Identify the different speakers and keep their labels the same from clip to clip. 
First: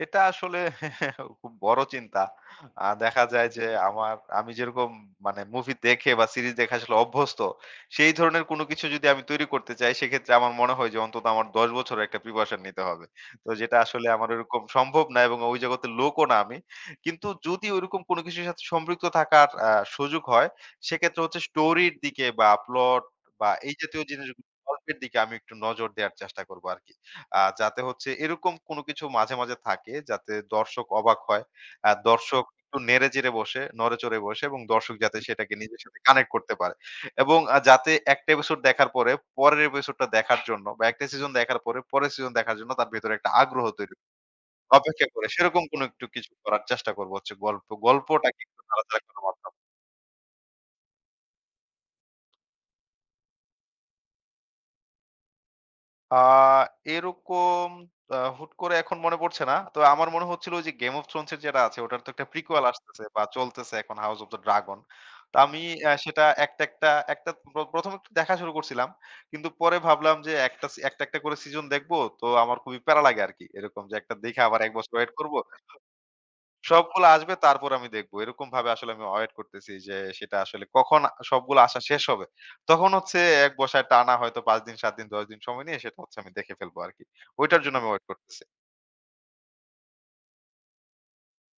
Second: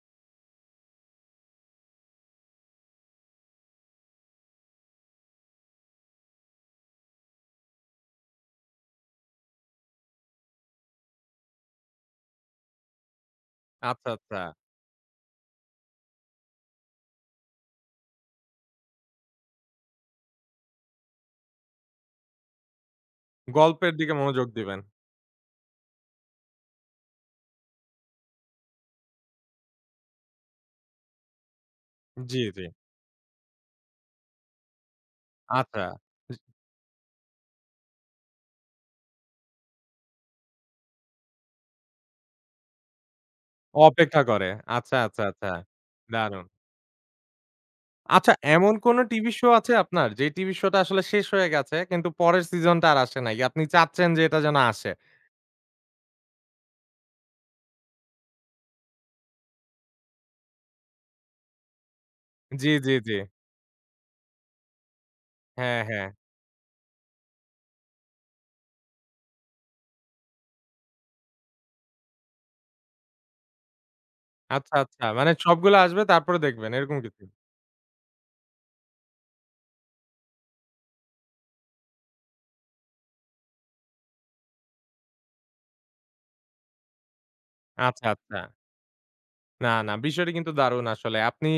Speaker 1: এটা আসলে খুব বড় চিন্তা। আ দেখা যায় যে আমার আমি যেরকম মানে মুভি দেখে বা সিরিজ দেখে আসলে অভ্যস্ত, সেই ধরনের কোন কিছু যদি আমি তৈরি করতে চাই, সেক্ষেত্রে আমার মনে হয় যে অন্তত আমার ১০ বছরের একটা প্রিপারেশন নিতে হবে। তো যেটা আসলে
Speaker 2: আচ্ছা,
Speaker 1: আমার
Speaker 2: আচ্ছা।
Speaker 1: ঐরকম সম্ভব না এবং অ ঐ জগতের লোকও না আমি। কিন্তু যদি ঐরকম কোন কিছুর সাথে সম্পৃক্ত থাকার আ সুযোগ হয়, সেক্ষেত্রে হচ্ছে স্টোরির দিকে বা, প্লট বা, এই
Speaker 2: গল্পের
Speaker 1: জাতীয়
Speaker 2: দিকে
Speaker 1: জিনিস
Speaker 2: মনোযোগ দিবেন।
Speaker 1: গল্পের দিকে আমি একটু নজর দেওয়ার চেষ্টা করবো আরকি। আ যাতে হচ্ছে এরকম কোন কিছু মাঝে, মাঝে থাকে যাতে দর্শক অবাক হয়। অ্যা
Speaker 2: জি,
Speaker 1: দর্শক
Speaker 2: জি।
Speaker 1: একটু নেড়ে-চেড়ে বসে নড়ে-চড়ে বসে এবং দর্শক যাতে সেটাকে নিজের
Speaker 2: আচ্ছা।
Speaker 1: সাথে কানেক্ট
Speaker 2: ইস
Speaker 1: করতে পারে। এবং আ যাতে ১ টা এপিসোড দেখার পরে, পরের এপিসোডটা দেখার জন্য বা, ১ টা সিজন দেখার পরে, পরের সিজন দেখার জন্য তার ভেতরে একটা আগ্রহ তৈরি
Speaker 2: অপেক্ষা করে। আচ্ছা,
Speaker 1: অপেক্ষা
Speaker 2: আচ্ছা,
Speaker 1: করে
Speaker 2: আচ্ছা।
Speaker 1: সেরকম কোনো একটু কিছু
Speaker 2: দারুণ।
Speaker 1: করার চেষ্টা করবো হচ্ছে গল্প
Speaker 2: আচ্ছা,
Speaker 1: গল্পটাকে একটু
Speaker 2: এমন কোন
Speaker 1: আলাদা করার
Speaker 2: টিভি শো
Speaker 1: মাধ্যমে।
Speaker 2: আছে আপনার? যে টিভি শোটা আসলে শেষ হয়ে গেছে, কিন্তু পরের সিজনটা আর আসে নাই। আপনি চাচ্ছেন যে এটা যেন আসে।
Speaker 1: আ এরকম অ্যা হুট করে এখন মনে পড়ছে না। তো আমার মনে হচ্ছিল যে 'Game of Thrones' এর যেটা আছে, ওটার তো একটা prequel
Speaker 2: জি, জি,
Speaker 1: আসতেছে
Speaker 2: জি।
Speaker 1: বা চলতেছে এখন' House of the Dragon।' তো আমি
Speaker 2: হ্যাঁ,
Speaker 1: আ
Speaker 2: হ্যাঁ।
Speaker 1: সেটা একটা, একটা, একটা প্র প্রথমত দেখা শুরু করছিলাম। কিন্তু পরে ভাবলাম যে, একটা সি একটা, একটা করে সিজন দেখবো। তো আমার খুবই প্যারা লাগে আরকি এরকম যে, একটা দেখে আবার ১
Speaker 2: আচ্ছা,
Speaker 1: বছর
Speaker 2: আচ্ছা।
Speaker 1: ওয়েট
Speaker 2: মানে
Speaker 1: করবো?
Speaker 2: সবগুলো আসবে। তারপরে দেখবেন এরকম
Speaker 1: সবগুলো
Speaker 2: কিছু?
Speaker 1: আসবে তারপর আমি দেখব। এরকমভাবে আসলে আমি ওয়েট করতেছি, যে সেটা আসলে কখন আ সবগুলো আসা শেষ হবে। তখন হচ্ছে ১ বসায় টানা হয়তো ৫ দিন, ৭ দিন, ১০ দিন সময় নিয়ে সেটা হচ্ছে আমি দেখে ফেলবো আরকি। ঐটার জন্য আমি
Speaker 2: আচ্ছা,
Speaker 1: ওয়েট করতেছি।
Speaker 2: আচ্ছা। না, না, বিষয়টা কিন্তু দারুন আসলে। আপনি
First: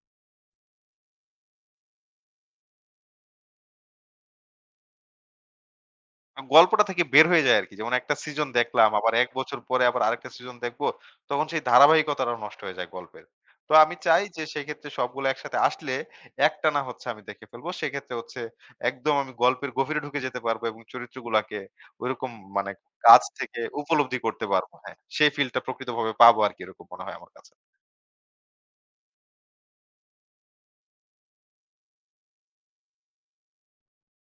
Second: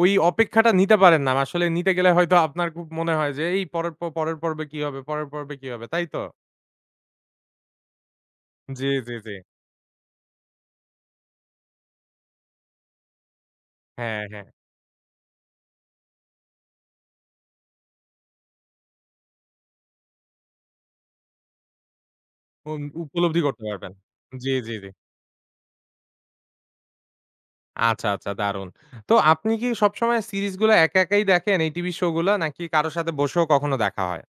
Speaker 2: ঐ অপেক্ষাটা নিতে পারেন না। ম আসলে নিতে গেলে হয়তো আপনার খুব মনে হয় যে এই পরের প পরের পর্বে কি হবে পরের পর্বে কি হবে, তাই তো?
Speaker 1: য়াম গল্পটা থেকে বের হয়ে যায় আরকি। যেমন একটা সিজন
Speaker 2: জি,
Speaker 1: দেখলাম
Speaker 2: জি,
Speaker 1: আবার ১
Speaker 2: জি।
Speaker 1: বছর পরে আবার আরেকটা সিজন দেখবো, তখন সেই ধারাবাহিকতাটা নষ্ট হয়ে যায় গল্পের। তো আমি
Speaker 2: হ্যাঁ,
Speaker 1: চাই যে
Speaker 2: হ্যাঁ।
Speaker 1: সেক্ষেত্রে সবগুলো একসাথে আসলে, একটানা হচ্ছে আমি দেখে ফেলব। সেক্ষেত্রে হচ্ছে একদম আমি গল্পের গভীরে ঢুকে যেতে পারবো এবং চরিত্রগুলাকে ওইরকম মানে
Speaker 2: উম
Speaker 1: কাছ
Speaker 2: উপলব্ধি
Speaker 1: থেকে
Speaker 2: করতে পারবেন।
Speaker 1: উপলব্ধি করতে
Speaker 2: জি, জি,
Speaker 1: পারবো।
Speaker 2: জি।
Speaker 1: হ্যাঁ। সেই ফিলটা প্রকৃতভাবে পাবো আরকি, এরকম মনে হয় আমার কাছে।
Speaker 2: আচ্ছা, আচ্ছা, দারুণ। তো আপনি কি সবসময় সিরিজগুলো একা একাই দেখেন এই টিভি শোগুলা? নাকি কারো সাথে বসেও কখনো দেখা হয়?